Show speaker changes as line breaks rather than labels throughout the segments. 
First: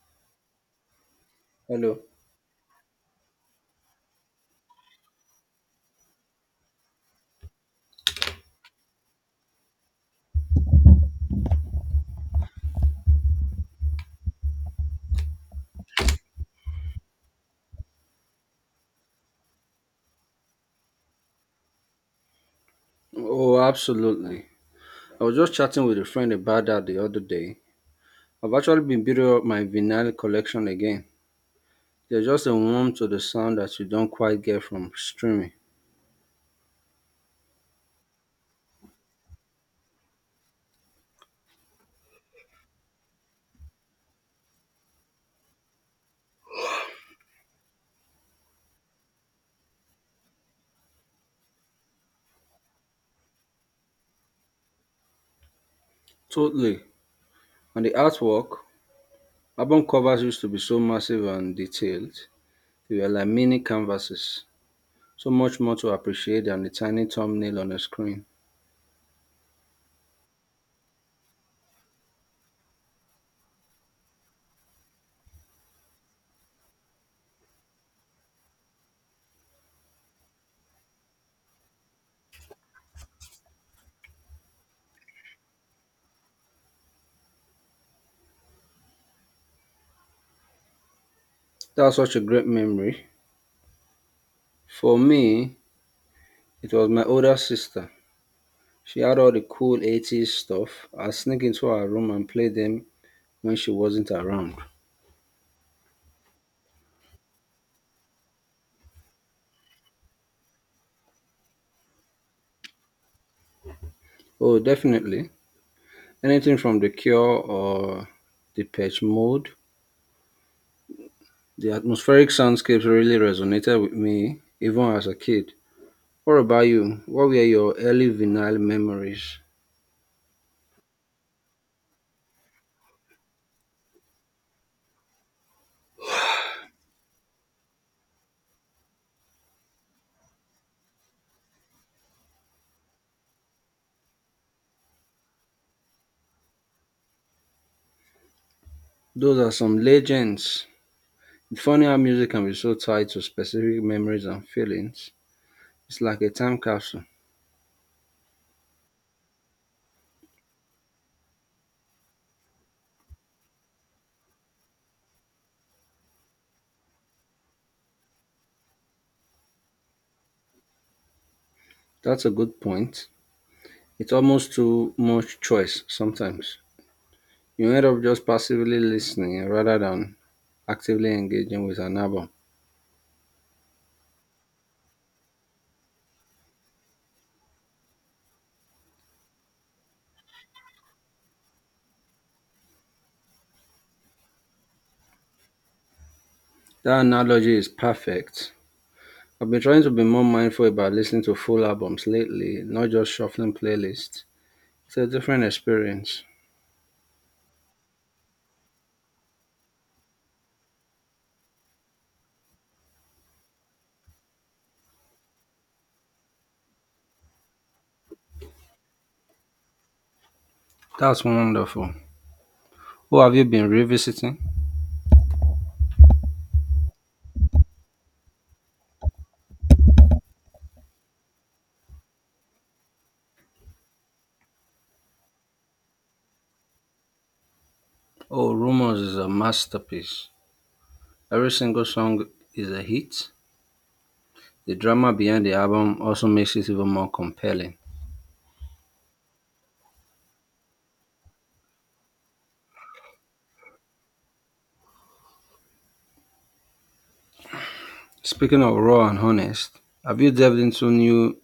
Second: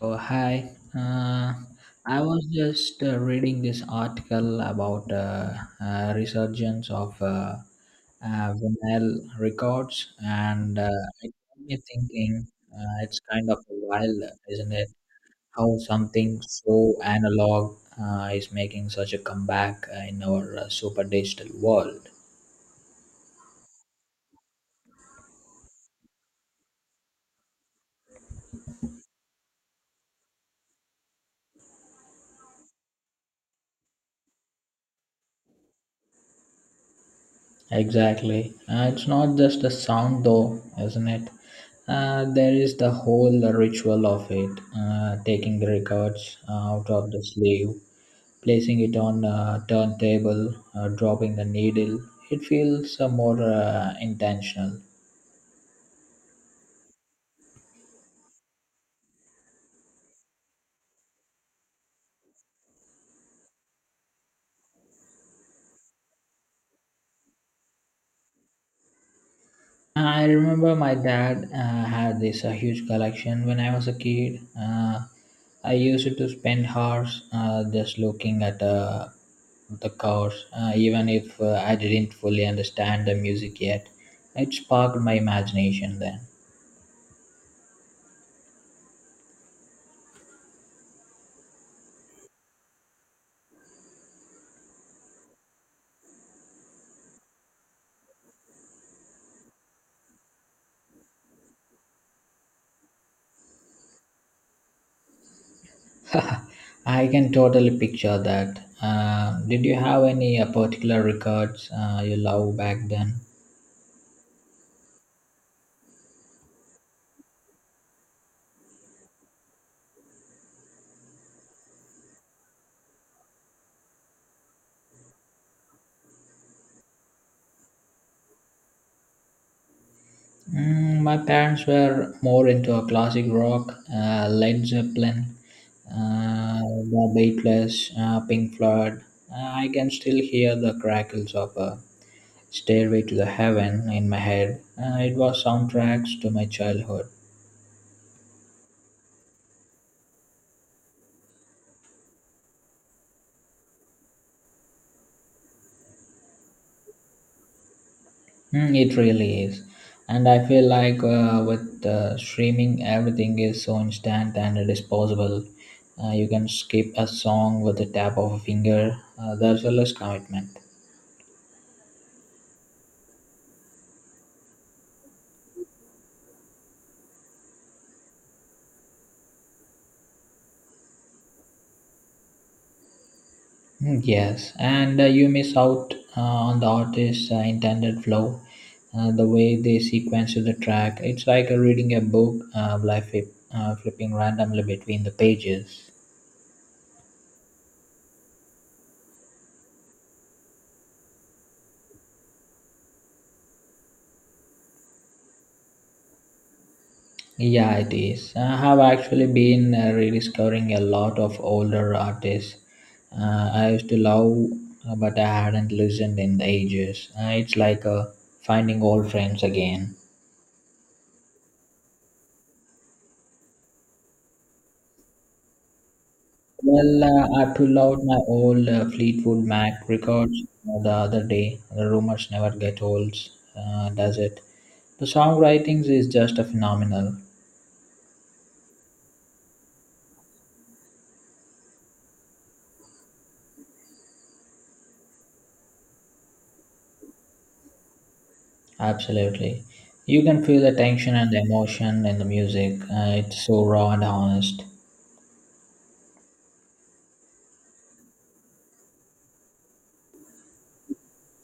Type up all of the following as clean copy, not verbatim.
Oh, hi. Uh,
Hello.
I was just reading this article about resurgence of vinyl records, and it got me thinking it's kind of wild, isn't it? How something so analog is making such a comeback in our super digital world.
Oh, absolutely. I was just chatting with a friend about that the other day. I've actually been building up my vinyl collection again. There's just a warmth to the sound that you don't quite get from streaming.
Exactly. It's not just the sound, though, isn't it? There is the whole ritual of it taking the records out of the sleeve, placing it on a turntable, dropping the needle. It feels more intentional.
Totally. And the artwork, album covers used to be so massive and detailed. They were like mini canvases. So much more to appreciate than the tiny thumbnail on a screen.
I remember my dad had this huge collection when I was a kid. I used to spend hours just looking at the cars, even if I didn't fully understand the music yet. It sparked my imagination then.
That's such a great memory. For me, it was my older sister. She had all the cool 80's stuff. I'd sneak into her room and play them when she wasn't around.
I can totally picture that. Did you have any particular records you love back then?
Oh, definitely. Anything from The Cure or the Patch Mode. The atmospheric soundscapes really resonated with me, even as a kid. What about you? What were your early vinyl memories?
My parents were more into a classic rock, Led Zeppelin, the Beatles, Pink Floyd. I can still hear the crackles of a Stairway to the Heaven in my head. It was soundtracks to my childhood.
Those are some legends. It's funny how music can be so tied to specific memories and feelings. It's like a time capsule.
It really is. And I feel like with streaming, everything is so instant and disposable. You can skip a song with the tap of a finger. There's a less commitment.
That's a good point. It's almost too much choice sometimes. You end up just passively listening rather than actively engaging with an album.
Yes, and you miss out on the artist's intended flow, the way they sequence the track. It's like reading a book, flipping randomly between the pages.
That analogy is perfect. I've been trying to be more mindful about listening to full albums lately, not just shuffling playlists. It's a different experience.
Yeah, it is. I have actually been rediscovering a lot of older artists I used to love, but I hadn't listened in ages. It's like finding old friends again.
That's wonderful. Who have you been revisiting?
Well, I pulled out my old Fleetwood Mac records the other day. The rumors never get old, does it? The songwriting is just a phenomenal.
Oh, Rumors is a masterpiece. Every single song is a hit. The drama behind the album also makes it even more compelling.
Absolutely. You can feel the tension and the emotion in the music. It's so raw and honest.
Speaking of raw and honest, have you delved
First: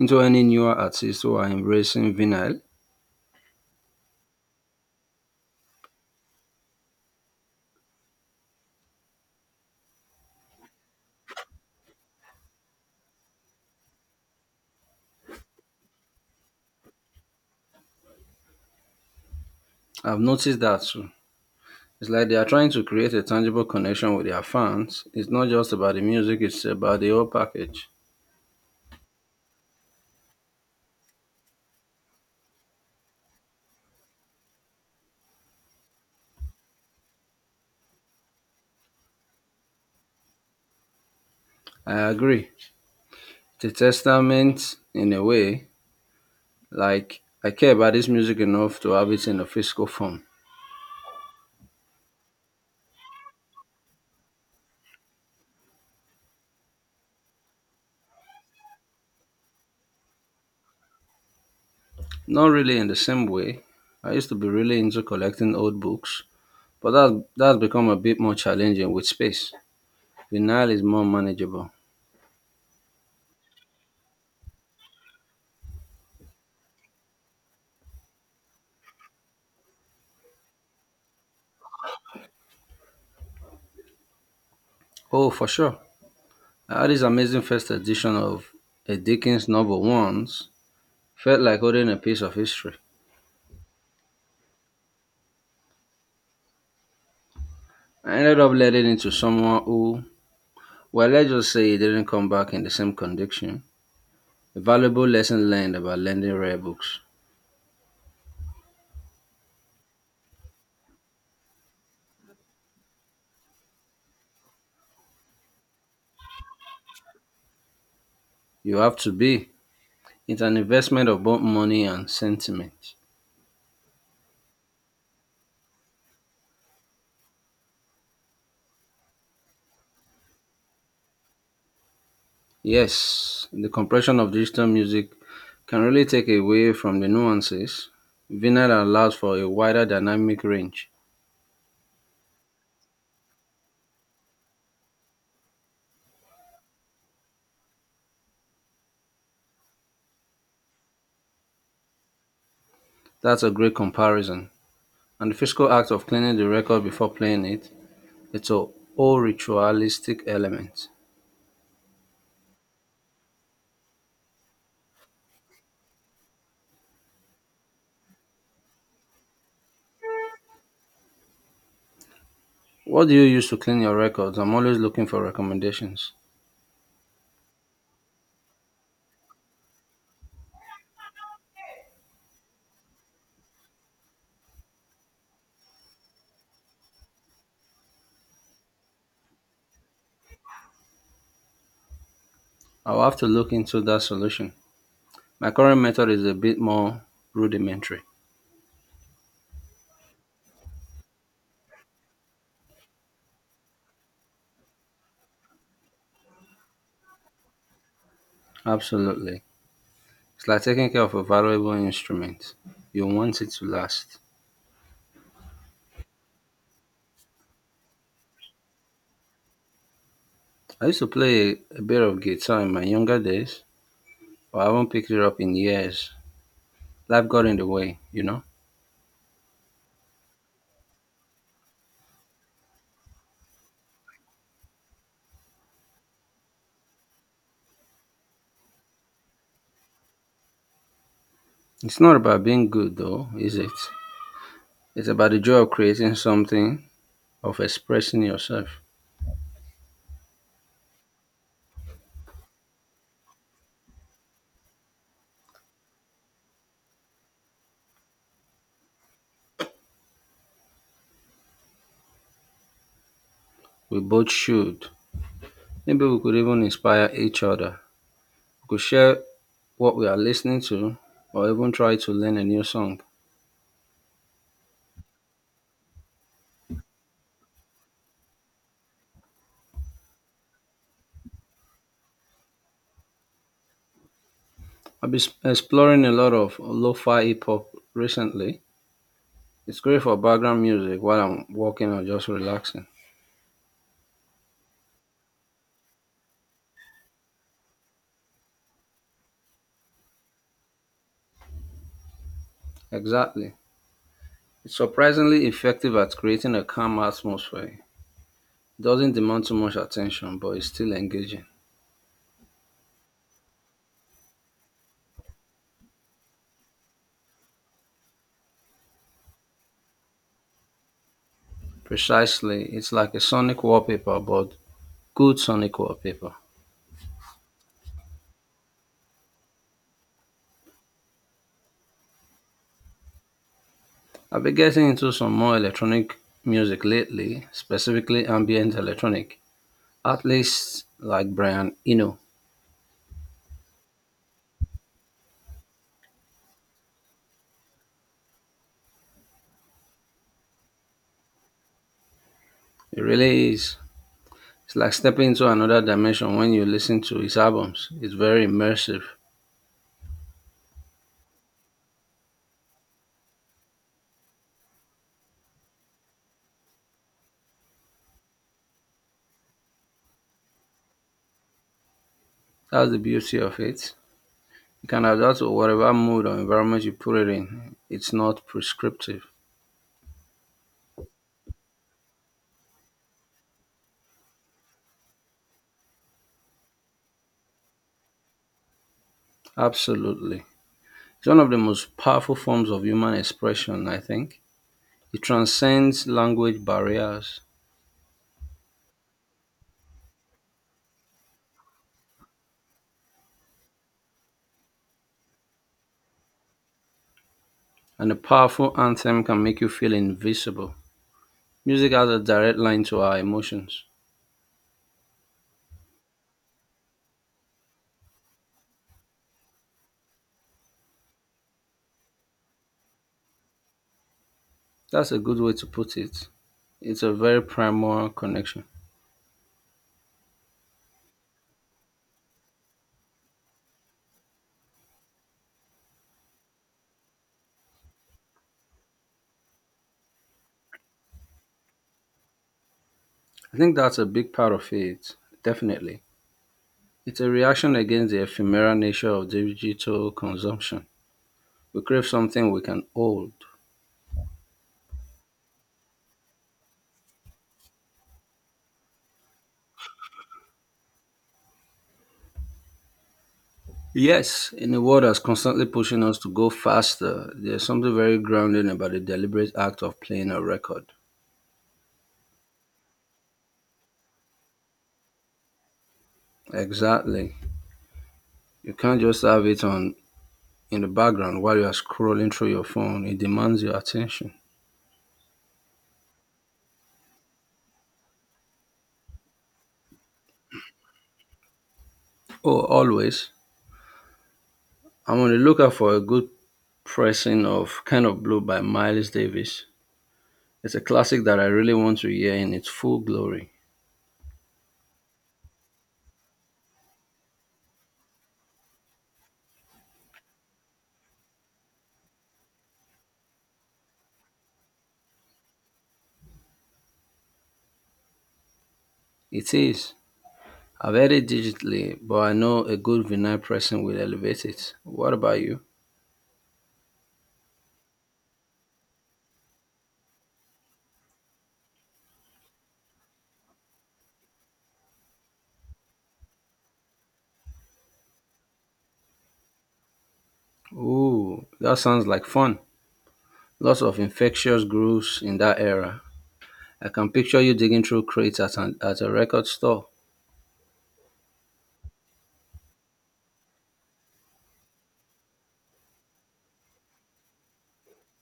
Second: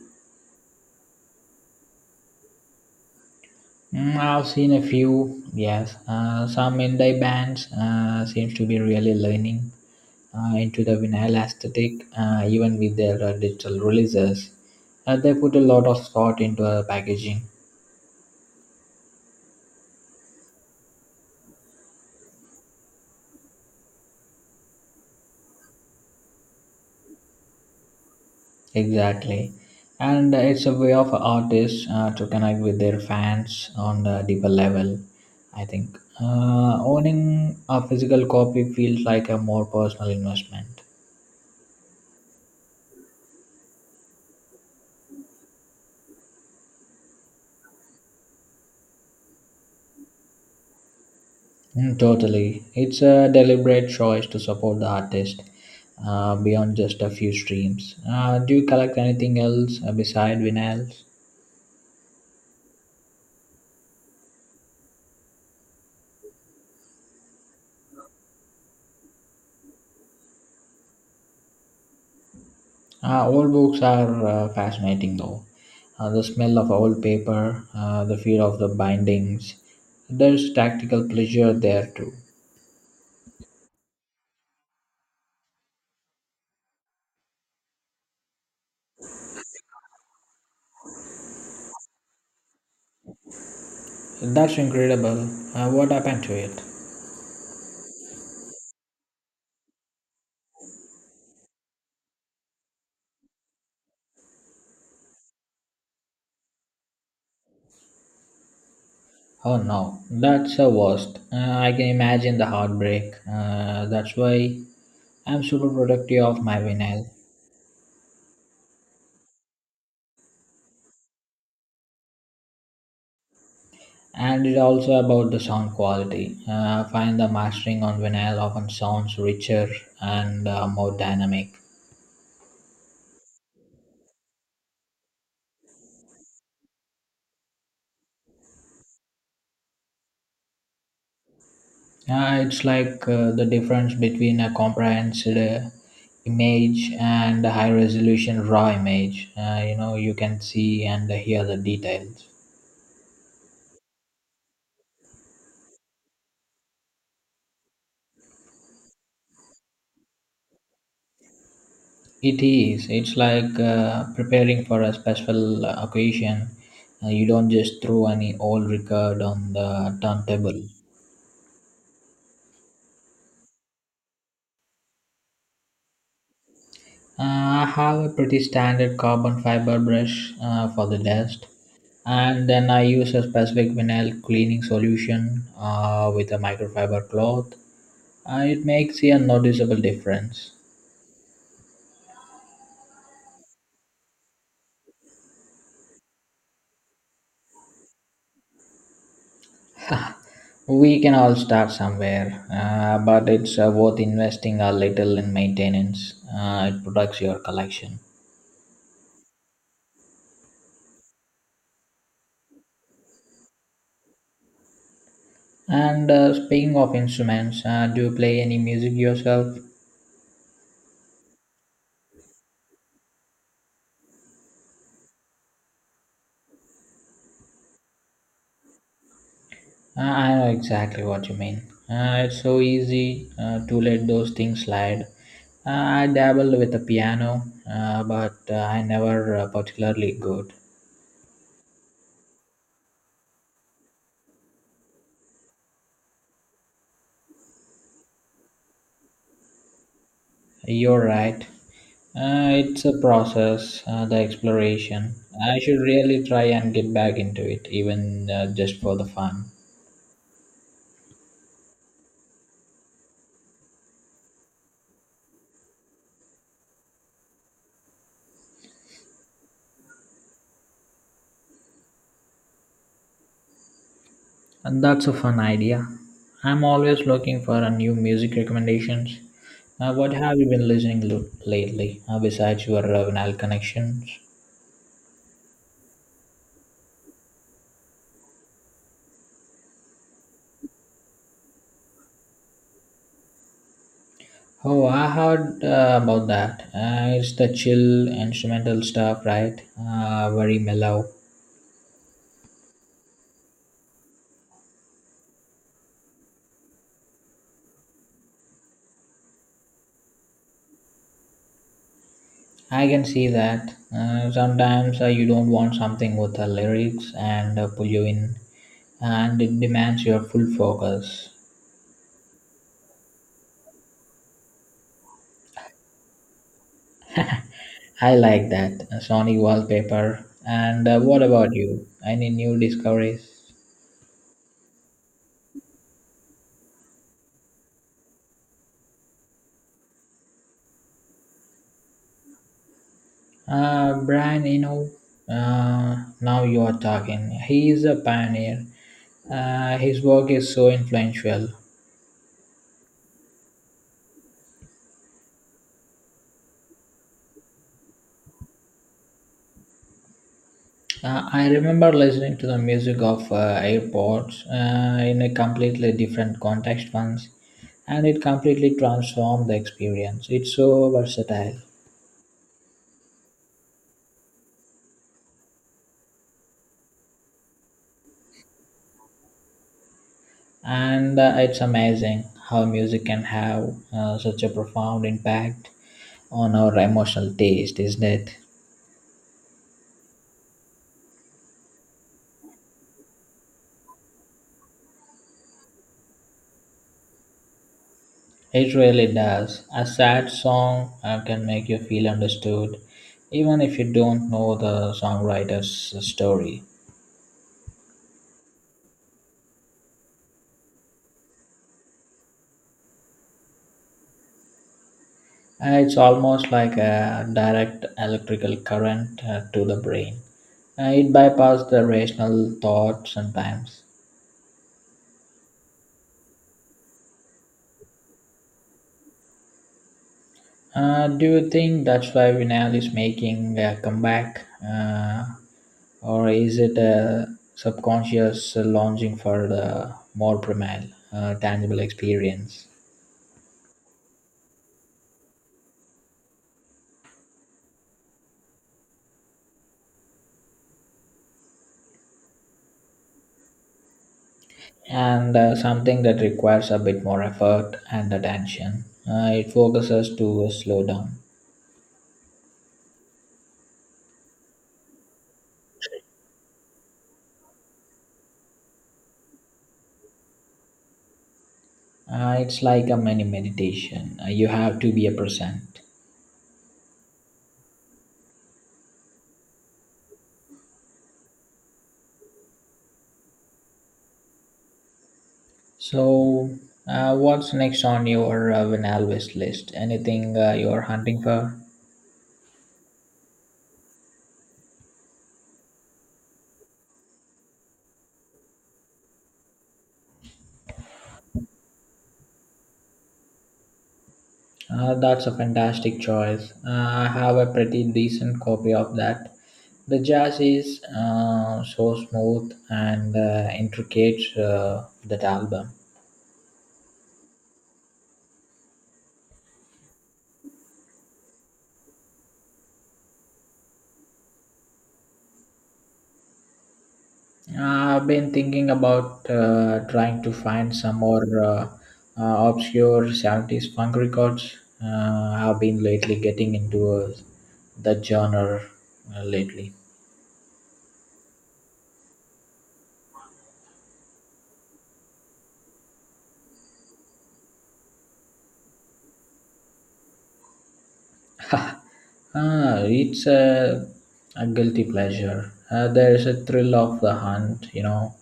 into any newer artists who are embracing vinyl.
I've seen a few, yes. Some indie bands seems to be really leaning into the vinyl aesthetic, even with their digital releases. They put a lot of thought into packaging,
I've noticed that too. It's like they are trying to create a tangible connection with their fans. It's not just about the music, it's about the whole package.
exactly, and it's a way of artists to connect with their fans on a deeper level. I think owning a physical copy feels like a more personal investment.
I agree. It's a testament in a way, like I care about this music enough to have it in a physical form.
Totally. It's a deliberate choice to support the artist beyond just a few streams. Do you collect anything else beside vinyls?
Not really in the same way. I used to be really into collecting old books, but that's become a bit more challenging with space. Vinyl is more manageable.
Old books are fascinating though. The smell of old paper, the feel of the bindings. There's tactical pleasure there too.
Oh, for sure. I had this amazing first edition of a Dickens novel once felt like holding a piece of history.
That's incredible. What happened to it?
I ended up letting it to someone who, well, let's just say he didn't come back in the same condition. A valuable lesson learned about lending rare books.
Oh no, that's the worst. I can imagine the heartbreak. That's why I'm super protective of my vinyl.
You have to be. It's an investment of both money and sentiment.
And it also about the sound quality. I find the mastering on vinyl often sounds richer and more dynamic.
Yes, the compression of digital music can really take away from the nuances. Vinyl allows for a wider dynamic range.
It's like the difference between a comprehensive image and a high resolution raw image. You can see and hear the details.
That's a great comparison. And the physical act of cleaning the record before playing it, it's a whole ritualistic element.
It is. It's like preparing for a special occasion. You don't just throw any old record on the turntable.
What do you use to clean your records? I'm always looking for recommendations.
I have a pretty standard carbon fiber brush for the dust, and then I use a specific vinyl cleaning solution with a microfiber cloth. It makes a noticeable difference.
I'll have to look into that solution. My current method is a bit more rudimentary.
We can all start somewhere, but it's worth investing a little in maintenance. It protects your collection.
Absolutely. It's like taking care of a valuable instrument. You want it to last.
And speaking of instruments, do you play any music yourself?
I used to play a bit of guitar in my younger days, but I haven't picked it up in years. Life got in the way, you know?
I know exactly what you mean. It's so easy to let those things slide. I dabbled with the piano, but I never particularly good.
It's not about being good though, is it? It's about the joy of creating something, of expressing yourself.
You're right. It's a process, the exploration. I should really try and get back into it, even just for the fun.
We both should. Maybe we could even inspire each other. We could share what we are listening to or even try to learn a new song.
And that's a fun idea. I'm always looking for a new music recommendations. What have you been listening to lately, besides your vinyl connections?
I've been exploring a lot of lo fi hip hop recently. It's great for background music while I'm walking or just relaxing.
Oh, I heard about that. It's the chill instrumental stuff, right? Very mellow.
Exactly. It's surprisingly effective at creating a calm atmosphere. It doesn't demand too much attention, but it's still engaging.
I can see that. Sometimes you don't want something with lyrics and pull you in, and it demands your full focus.
Precisely, it's like a sonic wallpaper, but good sonic wallpaper.
I like that. Sony wallpaper. And what about you? Any new discoveries?
I've been getting into some more electronic music lately, specifically ambient electronic. Artists like Brian Eno.
Brian, now you are talking. He is a pioneer. His work is so influential.
It really is. It's like stepping into another dimension when you listen to his albums. It's very immersive.
I remember listening to the music of AirPods in a completely different context once, and it completely transformed the experience. It's so versatile,
That's the beauty of it. You can adapt to whatever mood or environment you put it in. It's not prescriptive.
and it's amazing how music can have such a profound impact on our emotional taste, isn't it?
Absolutely. It's one of the most powerful forms of human expression, I think. It transcends language barriers.
It really does. A sad song can make you feel understood, even if you don't know the songwriter's story.
And a powerful anthem can make you feel invisible. Music has a direct line to our emotions.
It's almost like a direct electrical current to the brain. It bypasses the rational thought sometimes.
That's a good way to put it. It's a very primal connection.
Do you think that's why Vinal is making a comeback? Or is it a subconscious longing for the more primal, tangible experience?
I think that's a big part of it, definitely. It's a reaction against the ephemeral nature of digital consumption. We crave something we can hold.
And something that requires a bit more effort and attention. It focuses to slow down.
Yes, in a world that's constantly pushing us to go faster, there's something very grounding about the deliberate act of playing a record.
It's like a mini meditation. You have to be a present.
Exactly. You can't just have it on in the background while you are scrolling through your phone. It demands your attention.
So, what's next on your Win Always list? Anything you're hunting for?
Oh, always. I'm on the lookout for a good pressing of Kind of Blue by Miles Davis. It's a classic that I really want to hear in its full glory.
That's a fantastic choice. I have a pretty decent copy of that. The jazz is so smooth and intricate, that album.
It is. I've heard it digitally, but I know a good vinyl pressing will elevate it. What about you?
I've been thinking about trying to find some more obscure 70s funk records. I've been lately getting into that genre lately.
Ooh, that sounds like fun. Lots of infectious grooves in that era. I can picture you digging through crates at a record store.
Ah, it's a guilty pleasure. There is a thrill of the hunt,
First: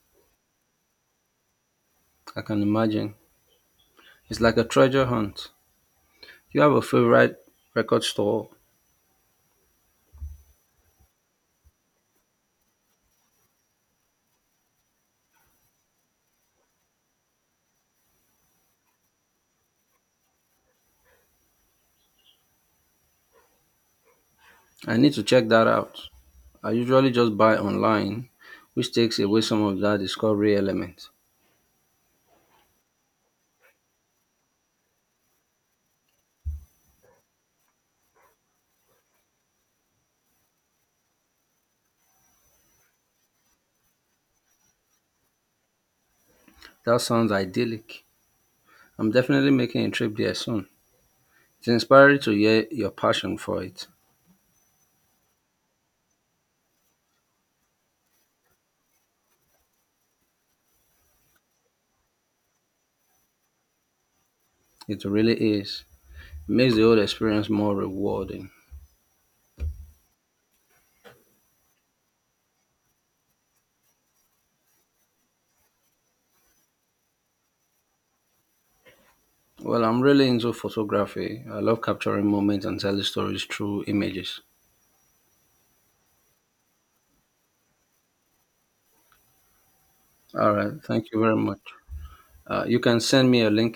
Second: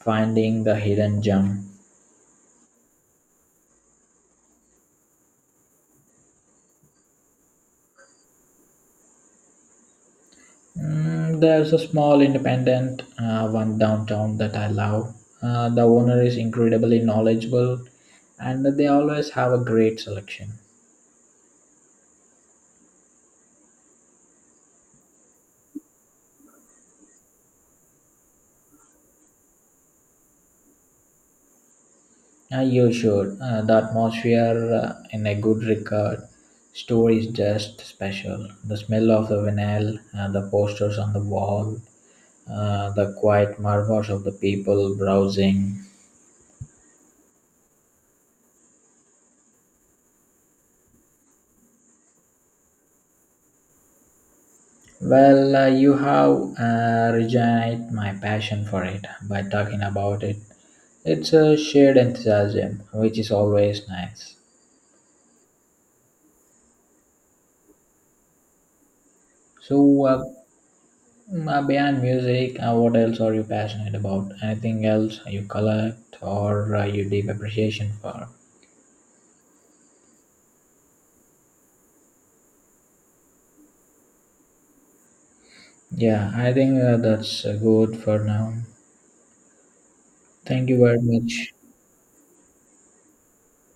finding the hidden gem.
I can imagine. It's like a treasure hunt. Do you have a favorite record store?
There's a small independent one downtown that I love. The owner is incredibly knowledgeable and they always have a great selection.
I need to check that out. I usually just buy online, which takes away some of that discovery element.
You should. The atmosphere in a good record store is just special. The smell of the vinyl, the posters on the wall, the quiet murmurs of the people browsing.
That sounds idyllic. I'm definitely making a trip there soon. It's inspiring to hear your passion for it.
Well, you have reignited my passion for it by talking about it. It's a shared enthusiasm, which is always nice.
It really is. It makes the whole experience more rewarding.
So, beyond music, what else are you passionate about? Anything else you collect or you deep appreciation for?
Well, I'm really into photography. I love capturing moments and telling stories through images.
Yeah, I think that's good for now.
All
Thank
right,
you very
thank you very
much.
much. You can send me a link